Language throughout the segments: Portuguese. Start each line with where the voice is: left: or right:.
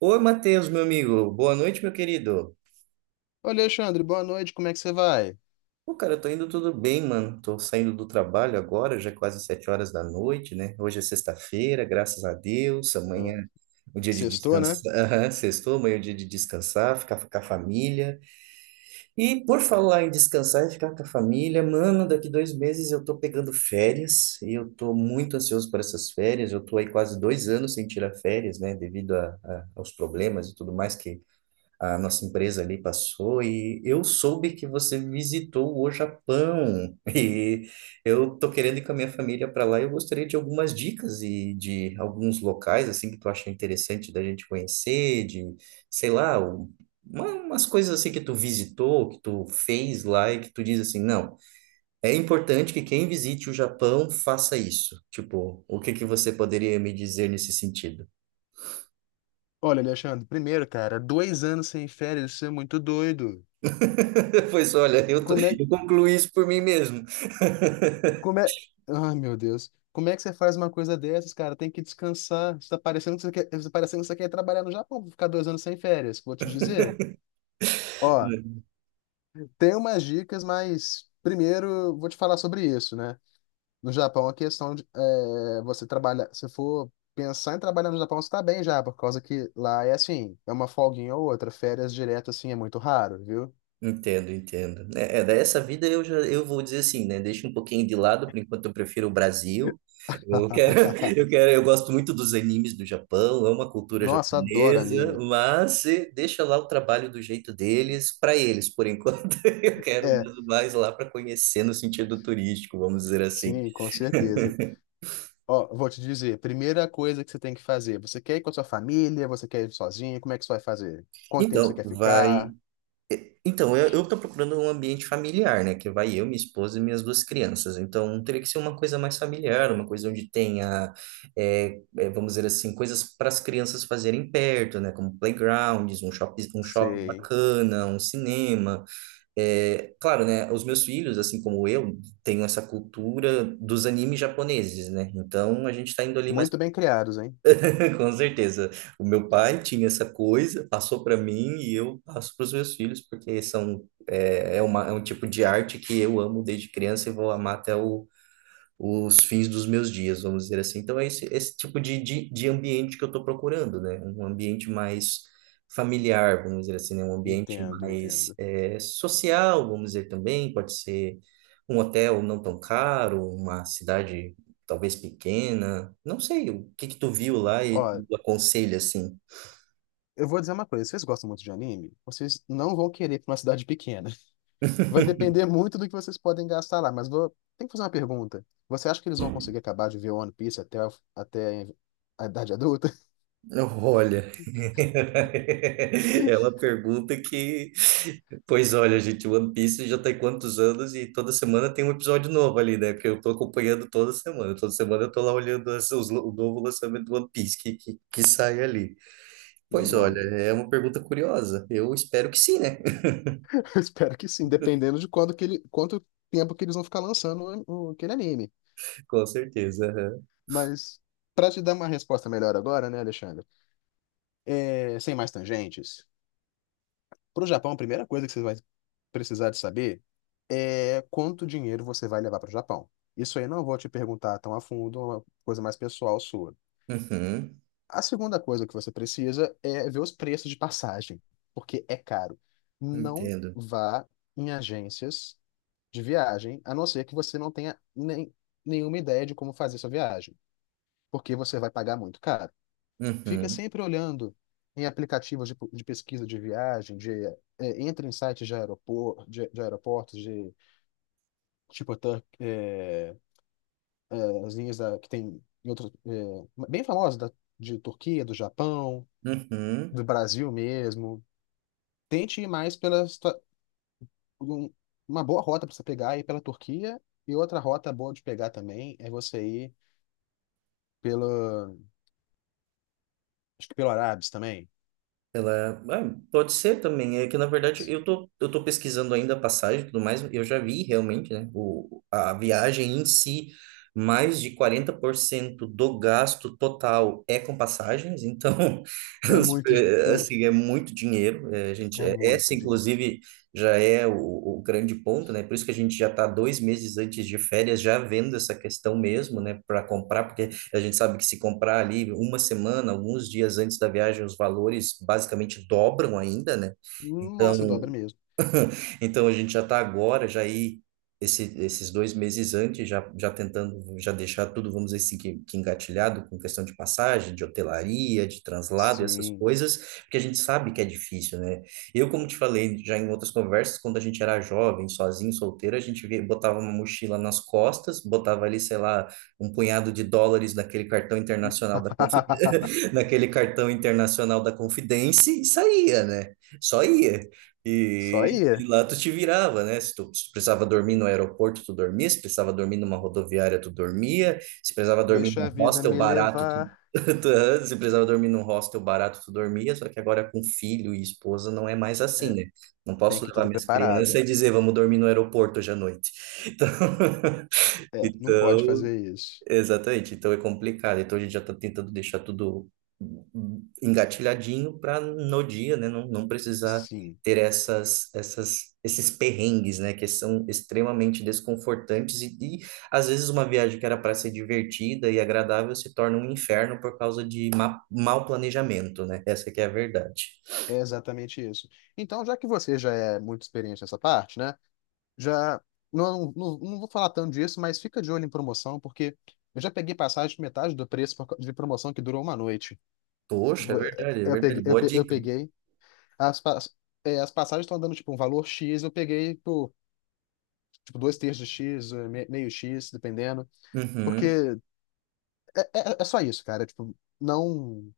right: Oi, Matheus, meu amigo. Boa noite, meu querido.
left: Olha, Alexandre, boa noite, como é que você vai?
right: Pô, cara, eu tô indo tudo bem, mano. Tô saindo do trabalho agora, já é quase 7 horas da noite, né? Hoje é sexta-feira, graças a Deus.
left: Ô,
right: Amanhã é o dia de
left: sextou, né?
right: descansar. Aham, sextou, amanhã é o dia de descansar, ficar com a família. E por
left: É.
right: falar em descansar e ficar com a família, mano, daqui 2 meses eu tô pegando férias e eu tô muito ansioso por essas férias. Eu tô aí quase 2 anos sem tirar férias, né? Devido aos problemas e tudo mais que a nossa empresa ali passou, e eu soube que você visitou o Japão e eu tô querendo ir com a minha família para lá, e eu gostaria de algumas dicas e de alguns locais assim que tu acha interessante da gente conhecer, de, sei lá, umas coisas assim que tu visitou, que tu fez lá e que tu diz assim, não, é importante que quem visite o Japão faça isso. Tipo, o que que você poderia me dizer nesse sentido?
left: Olha, Alexandre, primeiro, cara, 2 anos sem férias, isso é muito doido.
right: Pois olha,
left: Como é,
right: eu concluí isso por mim mesmo.
left: como é... Ai, meu Deus. Como é que você faz uma coisa dessas, cara? Tem que descansar. Você tá parecendo que você quer trabalhar no Japão pra ficar 2 anos sem férias, vou te dizer. Ó, tem umas dicas, mas primeiro vou te falar sobre isso, né? No Japão, a questão de você trabalhar. Se for pensar em trabalhar no Japão, você tá bem já, por causa que lá é assim, é uma folguinha ou outra. Férias direto, assim, é muito raro, viu?
right: Entendo, entendo. Dessa vida eu já, eu vou dizer assim, né? Deixa um pouquinho de lado, por enquanto eu prefiro o Brasil. Eu quero, eu gosto muito dos animes do Japão, amo a cultura
left: Nossa, adoro
right: japonesa,
left: anime.
right: mas deixa lá o trabalho do jeito deles para eles, por enquanto. Eu quero
left: É,
right: mais lá para conhecer no sentido turístico, vamos dizer assim.
left: sim, com certeza. Ó, vou te dizer, primeira coisa que você tem que fazer, você quer ir com a sua família, você quer ir sozinho, como é que você vai fazer? Quanto tempo você
right: Então,
left: quer
right: vai.
left: ficar?
right: Então, eu tô procurando um ambiente familiar, né? Que vai eu, minha esposa e minhas duas crianças. Então, teria que ser uma coisa mais familiar, uma coisa onde tenha, vamos dizer assim, coisas para as crianças fazerem perto, né? Como playgrounds, um shopping
left: Sei.
right: bacana, um cinema. É, claro, né? Os meus filhos, assim como eu, tenho essa cultura dos animes japoneses, né? Então, a gente está indo ali mais.
left: Muito bem criados, hein?
right: Com certeza. O meu pai tinha essa coisa, passou para mim e eu passo para os meus filhos, porque são, é, é, uma, é um tipo de arte que eu amo desde criança e vou amar até o os fins dos meus dias, vamos dizer assim. Então, é esse, esse tipo de ambiente que eu estou procurando, né? Um ambiente mais familiar, vamos dizer assim, né? Um ambiente
left: Entendo,
right: mais
left: entendo.
right: social, vamos dizer também. Pode ser um hotel não tão caro, uma cidade talvez pequena. Não sei, o que que tu viu lá e
left: Ó,
right: tu aconselha, assim?
left: eu vou dizer uma coisa, vocês gostam muito de anime? Vocês não vão querer ir pra uma cidade pequena. Vai depender muito do que vocês podem gastar lá, mas tem que fazer uma pergunta. Você acha que eles vão conseguir acabar de ver One Piece até a idade adulta?
right: Olha, ela pergunta que, pois olha, gente, One Piece já tem quantos anos e toda semana tem um episódio novo ali, né? Porque eu tô acompanhando toda semana eu tô lá olhando o novo lançamento do One Piece que sai ali. Pois olha,
left: Não.
right: é uma pergunta curiosa. Eu espero que sim, né?
left: Eu espero que sim, dependendo de quanto tempo que eles vão ficar lançando aquele anime.
right: Com certeza. Aham.
left: Mas, para te dar uma resposta melhor agora, né, Alexandre? É, sem mais tangentes, para o Japão, a primeira coisa que você vai precisar de saber é quanto dinheiro você vai levar para o Japão. Isso aí eu não vou te perguntar tão a fundo, é uma coisa mais pessoal sua.
right: Uhum,
left: A segunda coisa que você precisa é ver os preços de passagem, porque é caro. Não
right: entendo.
left: vá em agências de viagem, a não ser que você não tenha nem, nenhuma ideia de como fazer sua viagem, porque você vai pagar muito caro. Fica
right: Uhum,
left: sempre olhando em aplicativos de pesquisa de viagem, entra em sites de aeroportos, de tipo as linhas que tem em outros, bem famosas de Turquia, do Japão,
right: uhum.
left: do Brasil mesmo. Tente ir mais pela um- uma boa rota para você pegar ir pela Turquia e outra rota boa de pegar também é você ir pelo acho que pelo Arábis também.
right: Ela, ah, pode ser também. É que na verdade eu tô pesquisando ainda a passagem e tudo mais. Eu já vi realmente, né? O, a viagem em si, mais de 40% do gasto total é com passagens. Então,
left: É muito é,
right: assim, é muito dinheiro. É, a gente,
left: é
right: é, essa,
left: muito dinheiro.
right: inclusive, já é o grande ponto, né? Por isso que a gente já tá 2 meses antes de férias já vendo essa questão mesmo, né? Para comprar, porque a gente sabe que se comprar ali uma semana, alguns dias antes da viagem, os valores basicamente dobram ainda, né?
left: Nossa, dobra
right: Então,
left: mesmo.
right: então a gente já está agora, já aí esse, esses 2 meses antes, já, já tentando já deixar tudo, vamos dizer assim, que engatilhado com questão de passagem, de hotelaria, de translado, essas
left: Sim.
right: coisas, porque a gente sabe que é difícil, né? Eu, como te falei já em outras conversas, quando a gente era jovem, sozinho, solteiro, a gente botava uma mochila nas costas, botava ali, sei lá, um punhado de dólares naquele cartão internacional da naquele cartão internacional da Confidence e saía, né? Só ia.
left: Só
right: E
left: ia.
right: lá tu te virava, né? Se tu precisava dormir no aeroporto, tu dormia. Se precisava dormir numa rodoviária, tu dormia. Se precisava dormir num
left: Deixa a vida
right: hostel
left: me
right: barato, tu,
left: levar.
right: tu- se precisava dormir num hostel barato, tu dormia. Só que agora com filho e esposa não é mais assim,
left: É,
right: né? Não
left: tem
right: posso
left: que ir
right: levar
left: tudo
right: minhas crianças
left: preparado.
right: e dizer, vamos dormir no aeroporto hoje à noite. Então,
left: É, não pode
right: então,
left: fazer isso.
right: exatamente, então é complicado. Então a gente já está tentando deixar tudo engatilhadinho para no dia, né, não, não precisar
left: Sim,
right: ter esses perrengues, né, que são extremamente desconfortantes e às vezes uma viagem que era para ser divertida e agradável se torna um inferno por causa de ma mau planejamento, né? Essa que é a verdade.
left: é exatamente isso. Então, já que você já é muito experiente nessa parte, né? Já não vou falar tanto disso, mas fica de olho em promoção, porque eu já peguei passagem de metade do preço por causa de promoção que durou uma noite.
right: Poxa, é
left: Tipo,
right: verdade, é
left: eu
right: verdade.
left: peguei, eu
right: Boa
left: pe- eu
right: dica.
left: peguei as, pa- as passagens estão dando tipo um valor X, eu peguei por tipo dois terços de X, meio X, dependendo, porque
right: Uhum.
left: é só isso, cara. Tipo, não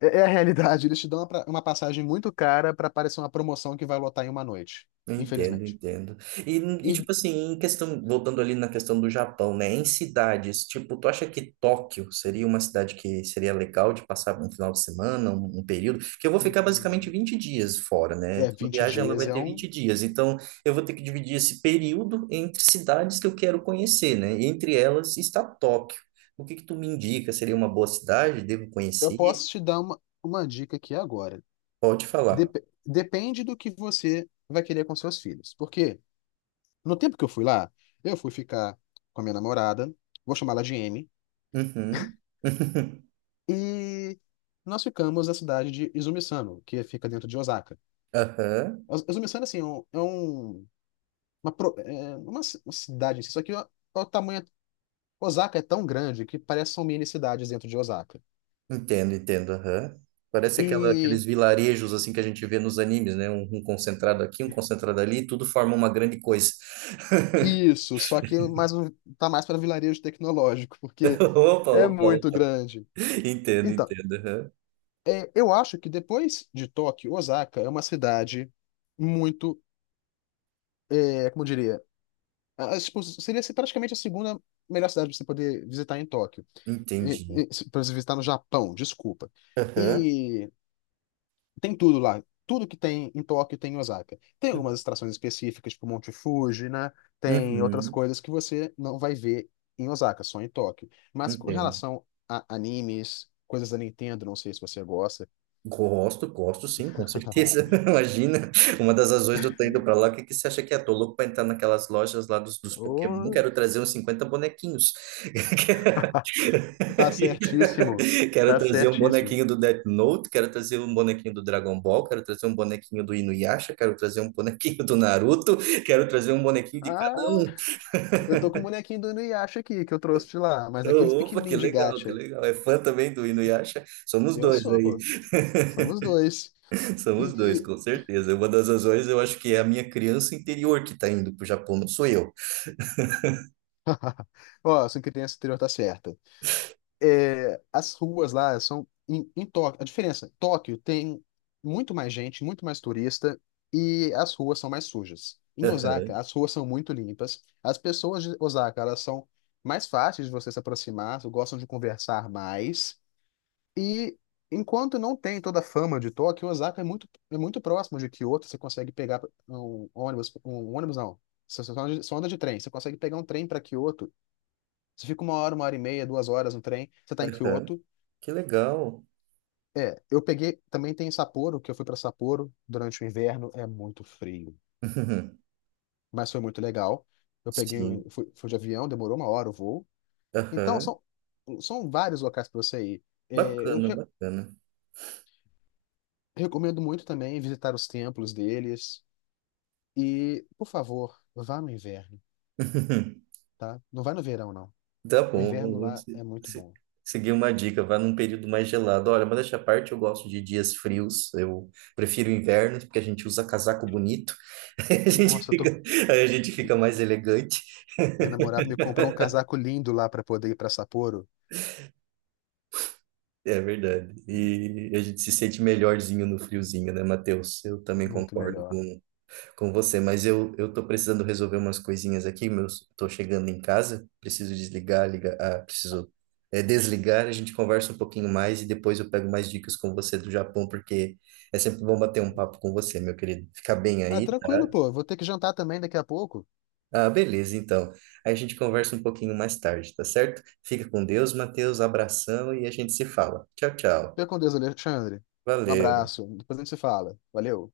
left: é a realidade. Eles te dão uma passagem muito cara para parecer uma promoção que vai lotar em uma noite,
right: Entendo,
left: infelizmente.
right: entendo. E,
left: E
right: tipo assim, em questão, voltando ali na questão do Japão, né? Em cidades, tipo, tu acha que Tóquio seria uma cidade que seria legal de passar um final de semana, um período? Porque eu vou ficar basicamente
left: hum,
right: 20 dias fora, né?
left: É
right: Então, a
left: vinte
right: viagem ela
left: dias,
right: vai ter 20 dias. Então, eu vou ter que dividir esse período entre cidades que eu quero conhecer, né? E entre elas está Tóquio. O que que tu me indica? Seria uma boa cidade? Devo
left: Eu
right: conhecer?
left: posso te dar uma dica aqui agora.
right: Pode falar.
left: Depende do que você vai querer com seus filhos. Porque no tempo que eu fui lá, eu fui ficar com a minha namorada, vou chamá-la de M,
right: Uhum.
left: e nós ficamos na cidade de Izumisano, que fica dentro de Osaka.
right: Aham.
left: Izumisano, assim, uma cidade em si, só que o tamanho. Osaka é tão grande que parece que são mini cidades dentro de Osaka.
right: Entendo, entendo. Aham. Parece aquela,
left: E
right: aqueles vilarejos assim que a gente vê nos animes, né? Um concentrado aqui, um concentrado ali, tudo forma uma grande coisa.
left: Isso, só que tá mais para vilarejo tecnológico, porque
right: Opa,
left: é
right: opa,
left: muito
right: opa.
left: grande.
right: Entendo,
left: Então,
right: entendo. Aham.
left: eu acho que depois de Tóquio, Osaka é uma cidade muito, como eu diria, tipo, seria assim, praticamente a segunda melhor cidade para você poder visitar em Tóquio,
right: Entendi.
left: para você visitar no Japão, desculpa.
right: Aham.
left: Tem tudo lá. Tudo que tem em Tóquio tem em Osaka. Tem algumas extrações específicas, tipo Monte Fuji, né? Tem outras
right: Uhum,
left: coisas que você não vai ver em Osaka, só em Tóquio. Mas com
right: entendo.
left: relação a animes, coisas da Nintendo, não sei se você gosta.
right: Gosto, gosto sim, com certeza. Imagina, uma das razões de eu estar indo para lá, o que que você acha que é? Tô louco para entrar naquelas lojas lá dos, dos Pokémon,
left: Ô,
right: quero trazer uns 50 bonequinhos.
left: tá certíssimo.
right: Quero
left: Tá
right: trazer um
left: certíssimo.
right: bonequinho do Death Note, quero trazer um bonequinho do Dragon Ball, quero trazer um bonequinho do Inuyasha, quero trazer um bonequinho do Naruto, quero trazer um bonequinho de cada
left: Ah,
right: um.
left: eu tô com o bonequinho do Inuyasha aqui, que eu trouxe de lá, mas aqueles
right: Opa, que
left: pequenininhos de
right: legal, que
left: gacha.
right: legal. É fã também do Inuyasha? Somos
left: Eu
right: dois
left: sou,
right: aí,
left: pô. Somos dois.
right: somos dois,
left: E,
right: com certeza. Uma das razões eu acho que é a minha criança interior que está indo para o Japão, não sou eu.
left: Ó, sua criança anterior tá certa. As ruas lá são em Tóquio. A diferença, Tóquio tem muito mais gente, muito mais turista e as ruas são mais sujas. Em Osaka,
right: Aham,
left: as ruas são muito limpas. As pessoas de Osaka, elas são mais fáceis de você se aproximar, gostam de conversar mais. E enquanto não tem toda a fama de Tóquio, Osaka é muito próximo de Kyoto. Você consegue pegar um ônibus não. Você só anda de trem. Você consegue pegar um trem para Kyoto. Você fica 1 hora, 1 hora e meia, 2 horas no trem. Você está em
right: aham.
left: Kyoto.
right: Que legal.
left: É, eu peguei. Também tem Sapporo, que eu fui pra Sapporo durante o inverno. É muito frio, mas foi muito legal. Eu peguei, um-
right: Sim.
left: fui, fui de avião, demorou 1 hora o voo. Então,
right: Aham.
left: são vários locais pra você ir. É, eu
right: Bacana, bacana.
left: recomendo muito também visitar os templos deles. E, por favor, vá no inverno, tá? Não vai no verão, não.
right: Tá
left: O
right: bom,
left: inverno
right: vamos
left: lá é muito bom.
right: seguir uma dica, vá num período mais gelado. Olha, modéstia à parte, eu gosto de dias frios, eu prefiro invernos, porque a gente usa casaco bonito, a gente
left: Nossa,
right: fica, aí a gente fica mais elegante,
left: minha namorada me comprou um casaco lindo lá pra poder ir pra Sapporo.
right: é verdade. E a gente se sente melhorzinho no friozinho, né, Matheus? Eu também
left: Muito
right: concordo
left: melhor.
right: com você, mas eu tô precisando resolver umas coisinhas aqui, tô chegando em casa, preciso desligar, ligar, preciso desligar, a gente conversa um pouquinho mais e depois eu pego mais dicas com você do Japão, porque é sempre bom bater um papo com você, meu querido. Fica bem
left: Ah,
right: aí, tá?
left: tranquilo, pô. Vou ter que jantar também daqui a pouco.
right: Ah, beleza, então. Aí a gente conversa um pouquinho mais tarde, tá certo? Fica com Deus, Matheus, abração e a gente se fala. Tchau, tchau.
left: Fica com Deus, Alexandre. Um
right: Valeu.
left: abraço. Depois a gente se fala. Valeu.